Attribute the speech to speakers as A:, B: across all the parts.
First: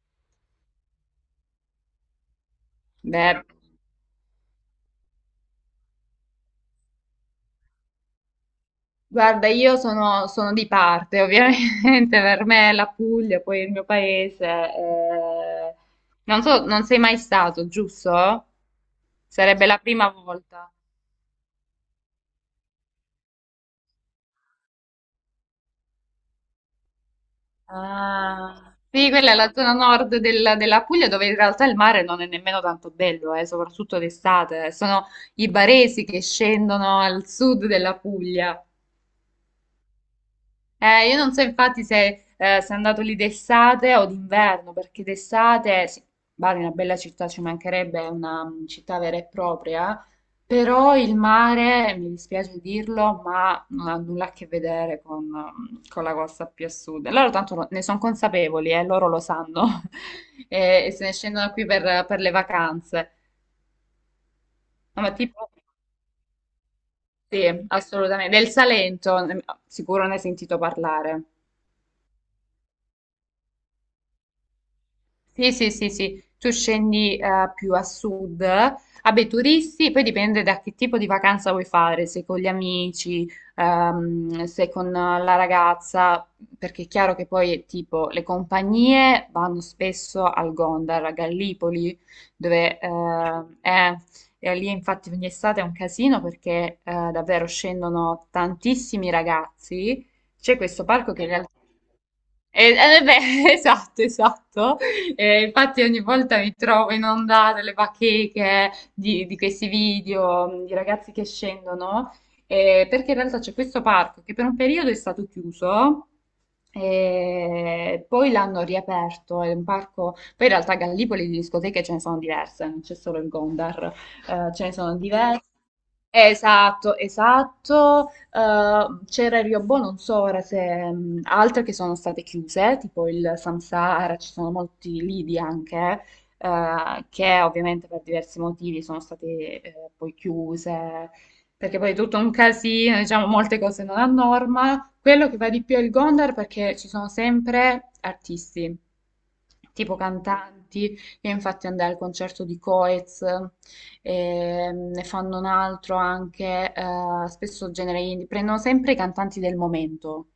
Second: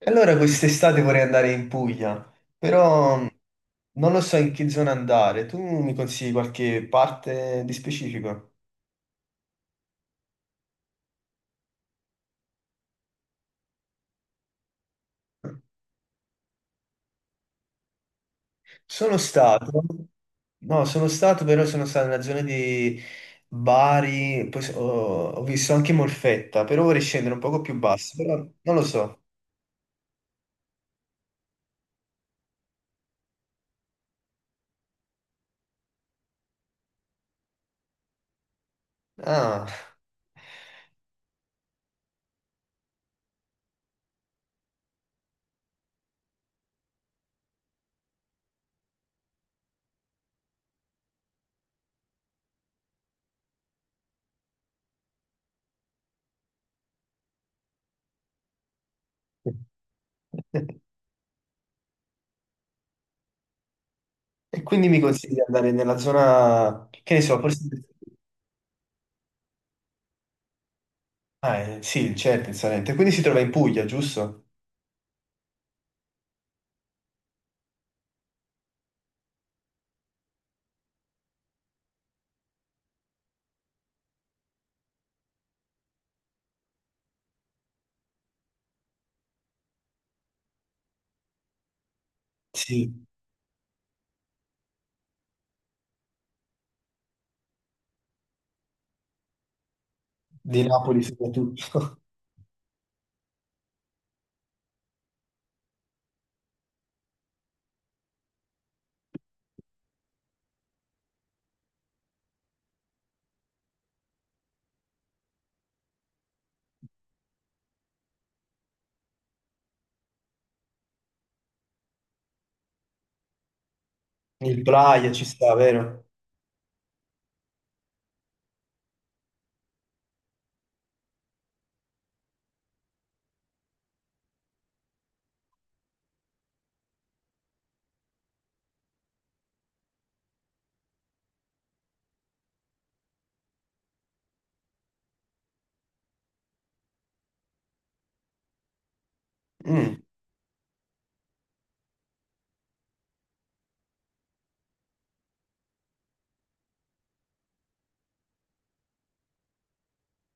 A: Allora quest'estate vorrei andare in Puglia, però
B: Beh,
A: non lo so in che zona andare. Tu mi consigli qualche parte di specifico?
B: guarda, io sono di parte, ovviamente, per me la Puglia, poi il mio paese. Non so, non sei mai stato, giusto?
A: Sono
B: Sarebbe la
A: stato,
B: prima volta.
A: no, sono stato, però sono stato nella zona di Bari, poi ho, ho visto anche Molfetta, però vorrei scendere un poco più basso, però non
B: Ah,
A: lo
B: sì,
A: so.
B: quella è la zona nord della Puglia dove in realtà il mare non è nemmeno tanto bello, soprattutto d'estate. Sono i baresi che scendono al sud della Puglia.
A: Ah.
B: Io non so infatti se sei andato lì d'estate o d'inverno, perché d'estate, sì, Bari è una bella città, ci mancherebbe, è una città vera e propria, però il mare, mi dispiace dirlo, ma non ha nulla a che vedere con, con la costa più a sud. E loro tanto ne sono consapevoli, loro lo sanno, e se ne scendono qui per le vacanze.
A: E quindi mi
B: No, ma
A: consigli di
B: tipo,
A: andare nella zona, che ne so,
B: sì,
A: forse...
B: assolutamente, del Salento, sicuro ne hai sentito parlare.
A: Ah, sì, certo, in Salento. Quindi si trova in Puglia, giusto?
B: Sì, sì, sì, sì, tu scendi più a sud, vabbè, turisti, poi dipende da che tipo di vacanza vuoi fare, se con gli amici, se con la ragazza, perché è chiaro che poi è tipo le compagnie vanno spesso al Gondar, a Gallipoli, dove
A: Sì,
B: e lì infatti ogni estate è un casino perché davvero scendono tantissimi ragazzi, c'è
A: di
B: questo
A: Napoli
B: parco che in realtà
A: soprattutto.
B: beh, esatto, esatto. Infatti ogni volta mi trovo inondata le bacheche di questi video di ragazzi che scendono, perché in realtà c'è questo parco che per un periodo è stato chiuso e poi l'hanno riaperto, è un parco, poi in realtà a Gallipoli di discoteche ce ne sono diverse, non c'è solo il Gondar,
A: Il
B: ce ne sono
A: Praia ci
B: diverse.
A: sta, vero?
B: Esatto, esatto. C'era il Riobò, non so ora se altre che sono state chiuse, tipo il Samsara, ci sono molti lidi anche, che ovviamente per diversi motivi sono state poi chiuse, perché poi è tutto un casino, diciamo molte cose non a norma. Quello che va di più è il Gondar perché ci sono sempre artisti, tipo
A: Mm.
B: cantanti. Io infatti andai al concerto di Coez, ne fanno un altro anche, spesso genere indie, prendono sempre i cantanti del momento.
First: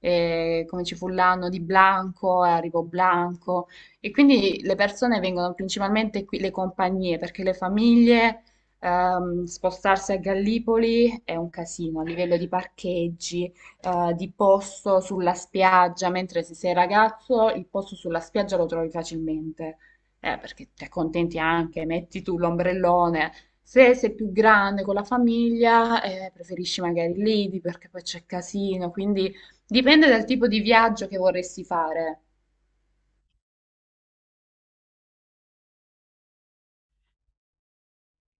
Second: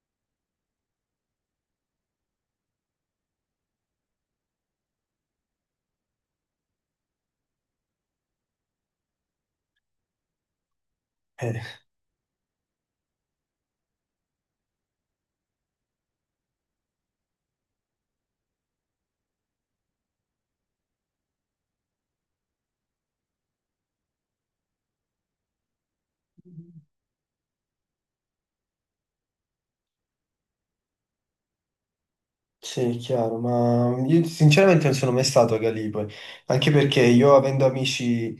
B: Come ci fu l'anno di Blanco, arrivò Blanco e quindi le persone vengono principalmente qui, le compagnie, perché le famiglie spostarsi a Gallipoli è un
A: Eh,
B: casino a livello di parcheggi, di posto sulla spiaggia, mentre se sei ragazzo il posto sulla spiaggia lo trovi facilmente, perché ti accontenti anche, metti tu l'ombrellone. Se sei più grande con la famiglia, preferisci magari l'IDI perché poi c'è casino, quindi dipende dal tipo di viaggio che vorresti fare,
A: sì, è chiaro, ma io sinceramente non sono mai stato a Gallipoli, anche perché io avendo amici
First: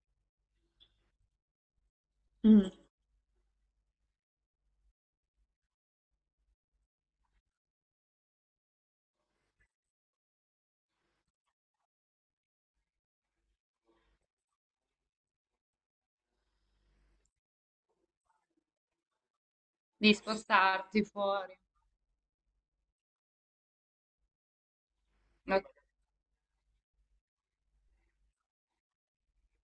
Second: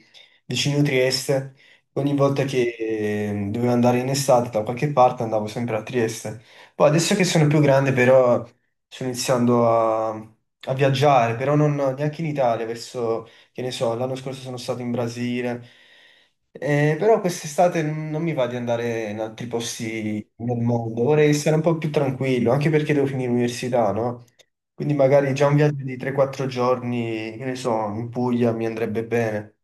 A: vicino Trieste, ogni volta
B: Mm.
A: che dovevo andare in estate da qualche parte andavo sempre a Trieste. Poi adesso che sono più grande però sto iniziando a viaggiare, però non neanche in Italia, verso che ne so, l'anno scorso sono stato in Brasile. Però quest'estate non mi va di andare in altri
B: di
A: posti nel mondo,
B: spostarti
A: vorrei stare
B: fuori.
A: un po' più tranquillo, anche perché devo finire l'università, no? Quindi magari già un
B: Ok.
A: viaggio di 3-4 giorni, che ne so, in Puglia mi andrebbe bene.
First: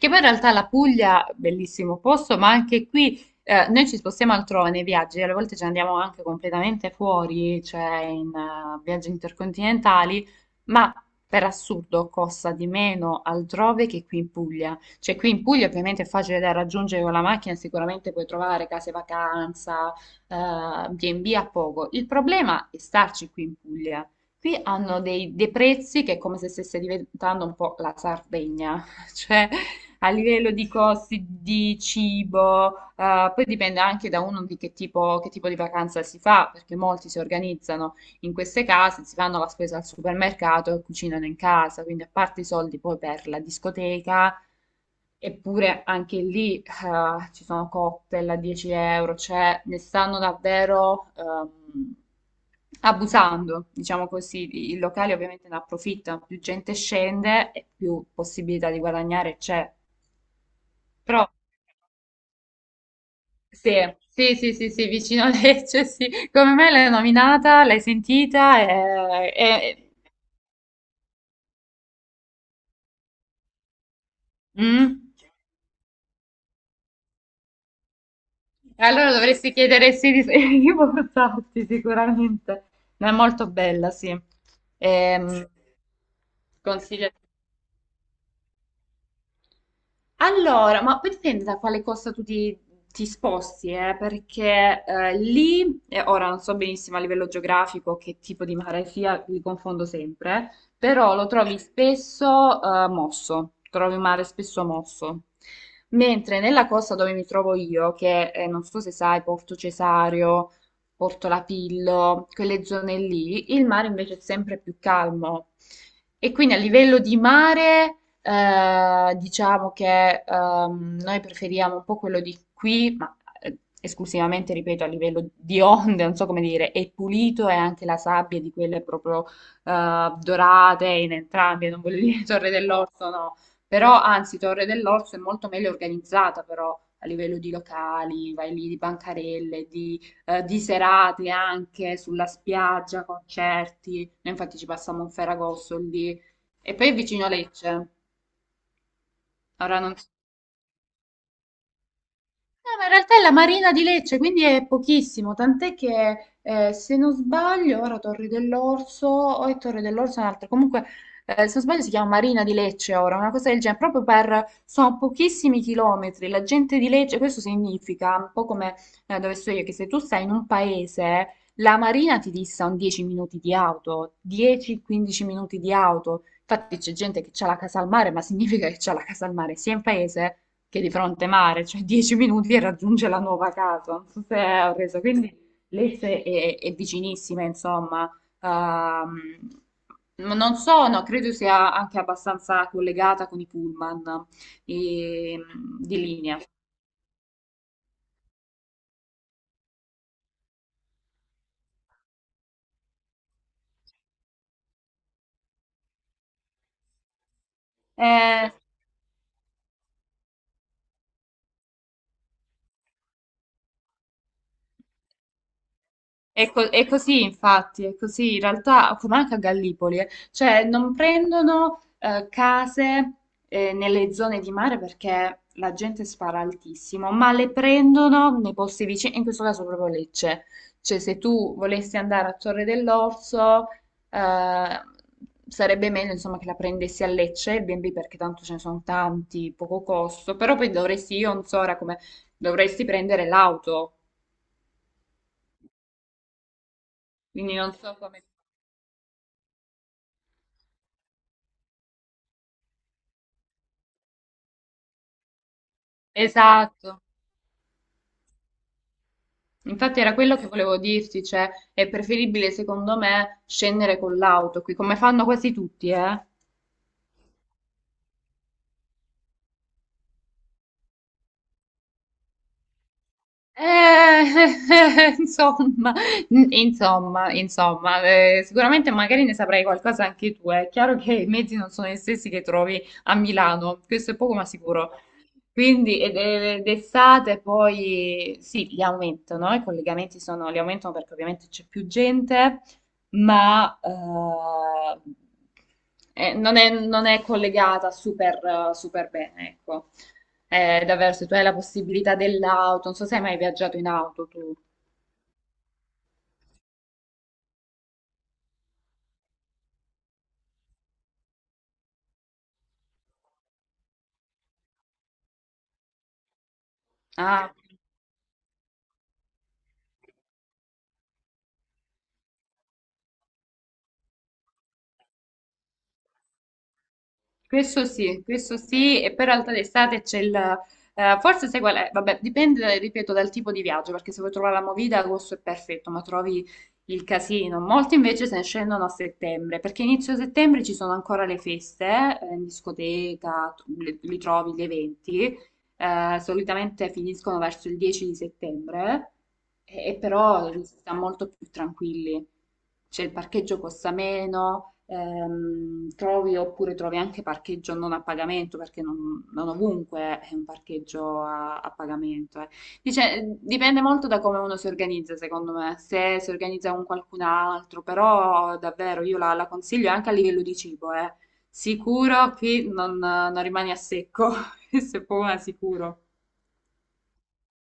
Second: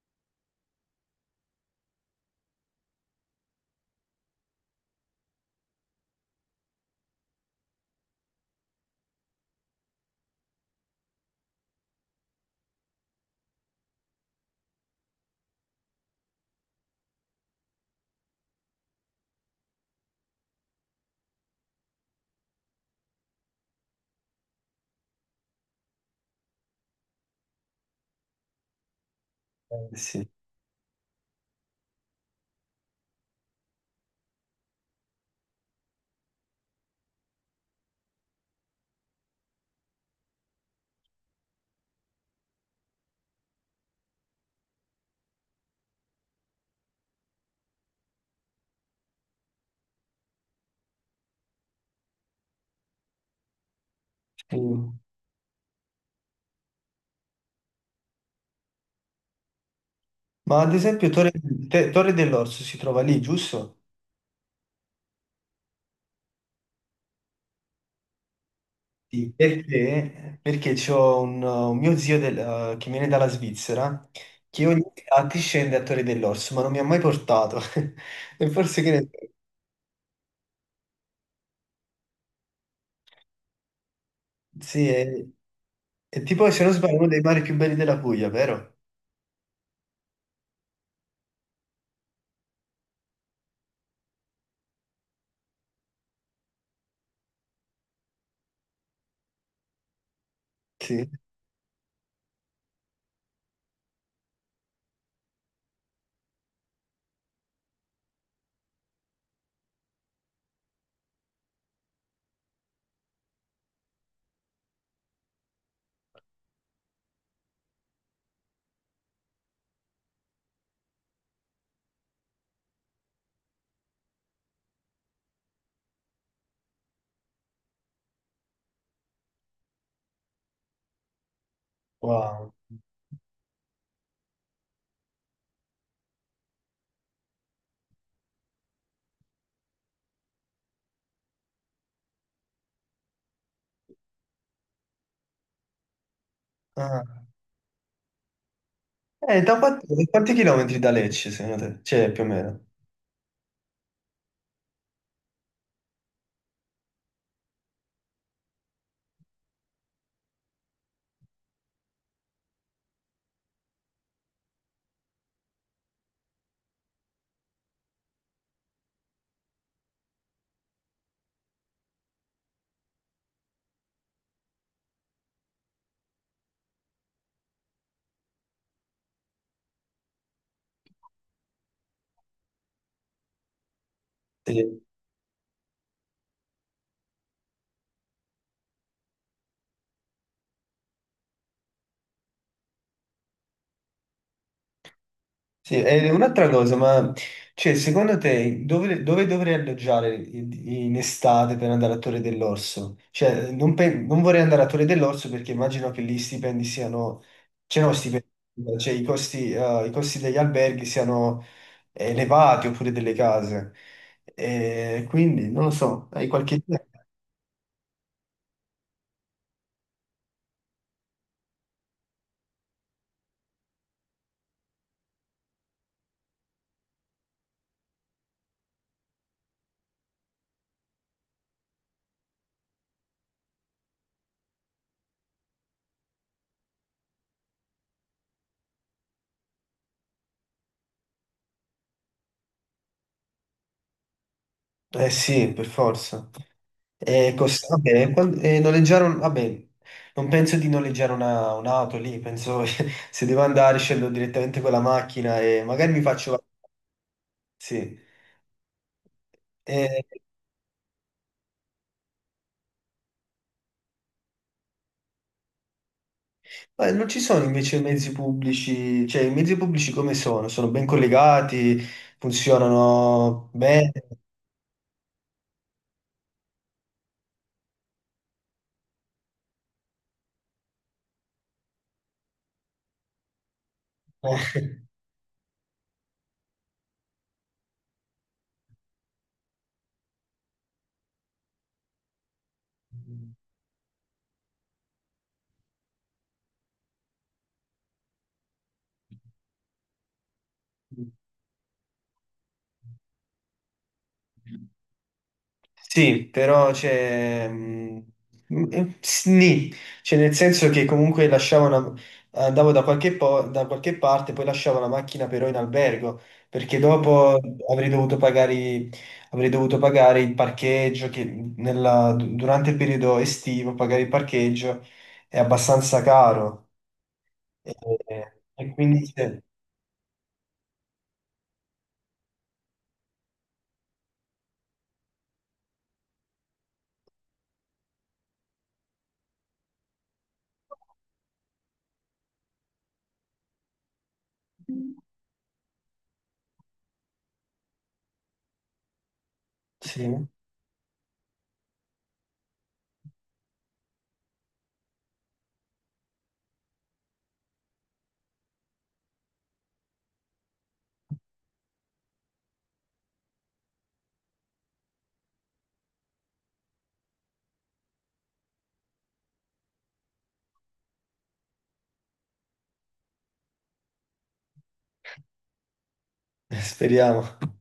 B: Che poi in realtà la Puglia, bellissimo posto, ma anche qui noi ci spostiamo altrove nei viaggi, alle volte ci andiamo anche completamente fuori, cioè in viaggi intercontinentali, ma per assurdo costa di meno altrove che qui in Puglia. Cioè qui in Puglia ovviamente è facile da raggiungere con la macchina, sicuramente puoi trovare case vacanza, B&B a poco. Il problema è starci qui in Puglia. Qui hanno dei prezzi che è come se stesse diventando un po' la Sardegna, cioè a
A: Sì.
B: livello di costi di cibo, poi dipende anche da uno di che tipo di vacanza si fa, perché molti si organizzano in queste case, si fanno la spesa al supermercato e cucinano in casa, quindi a parte i soldi poi per la discoteca, eppure anche lì ci sono cocktail a 10 euro, cioè ne stanno davvero abusando, diciamo così, i
A: Mm.
B: locali ovviamente ne approfittano, più gente scende e più possibilità di guadagnare c'è.
A: Ma ad esempio
B: Però,
A: Torre, Torre dell'Orso si trova lì,
B: sì,
A: giusto?
B: sì, sì, sì, sì, vicino a Lecce, sì. Come me l'hai nominata, l'hai sentita
A: Sì.
B: e...
A: Perché, perché c'ho un mio zio che viene dalla Svizzera che ogni
B: mm?
A: tanto scende a Torre dell'Orso, ma non mi ha mai portato. E forse che ne...
B: Allora
A: so.
B: dovresti chiedere se di, di portarti sicuramente. Ma è molto bella, sì.
A: Sì,
B: Ehm,
A: è tipo, se non sbaglio, uno
B: consiglio.
A: dei mari più belli della Puglia, vero?
B: Allora, ma poi dipende da quale costa ti sposti, perché lì, ora non so benissimo a livello geografico che tipo di mare sia, li confondo sempre,
A: Sì.
B: però lo trovi spesso mosso, trovi un mare spesso mosso. Mentre nella costa dove mi trovo io, che non so se sai, Porto Cesario, Porto Lapillo, quelle zone lì, il mare invece è sempre più calmo. E quindi a livello di mare... diciamo che noi preferiamo un po' quello di qui, ma esclusivamente, ripeto, a livello di onde, non so come dire, è pulito e anche la sabbia di quelle proprio dorate in entrambi, non voglio dire Torre
A: Wow.
B: dell'Orso, no, però anzi Torre dell'Orso è molto meglio organizzata però. A livello di locali, vai lì di bancarelle, di serate anche sulla spiaggia, concerti. Noi infatti ci passiamo un Ferragosto lì. E poi è
A: Ah.
B: vicino a Lecce. Ora
A: Da
B: non... so.
A: quanti chilometri da Lecce, secondo te? Cioè, più o meno.
B: No, ma in realtà è la Marina di Lecce, quindi è pochissimo, tant'è che se non sbaglio, ora Torri dell'Orso, o è Torre dell'Orso, è un'altra, comunque se non sbaglio si chiama Marina di Lecce ora, una cosa del genere, proprio per, sono pochissimi chilometri, la gente di Lecce, questo significa, un po' come dove sto io, che se tu stai in un paese, la Marina ti dista un 10 minuti di auto, 10-15 minuti di auto, infatti c'è gente che ha la casa al mare, ma significa che ha la casa al mare sia in paese che è di fronte mare, cioè 10 minuti e raggiunge la nuova casa, non so se ho
A: Sì.
B: reso, quindi l'Esse è vicinissima, insomma. Non so, no, credo sia anche abbastanza collegata con i pullman e-
A: Sì,
B: di
A: e
B: linea.
A: un'altra cosa, ma cioè, secondo te dove, dove dovrei alloggiare in, in estate per andare a Torre dell'Orso? Cioè, non, non vorrei andare a Torre dell'Orso perché immagino che lì i stipendi siano, cioè, no, stipendi,
B: Eh,
A: cioè i costi degli alberghi siano elevati oppure delle case. E quindi, non lo so, hai
B: È,
A: qualche idea?
B: è così, infatti, è così. In realtà, come anche a Gallipoli, cioè non prendono case nelle zone di mare perché la gente spara altissimo, ma le prendono nei posti vicini, in questo caso proprio Lecce. Cioè, se tu volessi andare a Torre dell'Orso, eh, sarebbe meglio, insomma, che la prendessi a Lecce, il B&B, perché tanto ce ne sono tanti, poco costo, però poi dovresti, io non so ora come, dovresti prendere l'auto,
A: Eh sì, per forza. E
B: quindi
A: costa,
B: non so
A: vabbè,
B: come...
A: e noleggiare vabbè, non penso di noleggiare un'auto lì, penso se devo andare scendo direttamente con la macchina e magari mi faccio...
B: Esatto,
A: Sì.
B: infatti
A: E-
B: era quello che volevo dirti, cioè è preferibile secondo me scendere con l'auto qui, come fanno quasi tutti, eh?
A: ma non ci sono invece mezzi pubblici, cioè i mezzi pubblici come sono? Sono ben collegati, funzionano bene?
B: Eh, insomma, insomma, sicuramente magari ne saprai qualcosa anche tu. Eh. È chiaro che i mezzi non sono gli stessi che trovi a Milano, questo è poco ma sicuro. Quindi d'estate poi sì, li aumentano, i collegamenti sono, li aumentano perché ovviamente c'è più gente, ma non non è collegata super, super bene, ecco. Davvero, se tu hai la possibilità dell'auto, non so se hai mai viaggiato in auto tu.
A: Sì, però c'è... mm, mm, Sni, cioè nel senso che comunque lasciavo andavo da qualche, da qualche parte, poi lasciavo la macchina però in albergo, perché dopo
B: Ah,
A: avrei dovuto pagare, avrei dovuto pagare il parcheggio, che durante il periodo estivo pagare il parcheggio è abbastanza caro. E,
B: questo
A: e
B: sì,
A: quindi
B: e poi in realtà d'estate c'è il... forse sai qual è? Vabbè, dipende, ripeto, dal tipo di viaggio, perché se vuoi trovare la movida, agosto è perfetto, ma trovi il casino. Molti invece se ne scendono a settembre, perché inizio settembre ci sono ancora le feste, in discoteca, li trovi gli eventi, solitamente finiscono verso il 10 di settembre, e
A: sì,
B: però si sta molto più tranquilli. Cioè il parcheggio costa meno, trovi oppure trovi anche parcheggio non a pagamento, perché non, non ovunque è un parcheggio a, a pagamento. Eh. Dice, dipende molto da come uno si organizza, secondo me, se si organizza con qualcun altro, però davvero io la consiglio anche a livello di cibo, eh. Sicuro qui non, non rimani a secco. Questo è poco ma sicuro.
A: speriamo.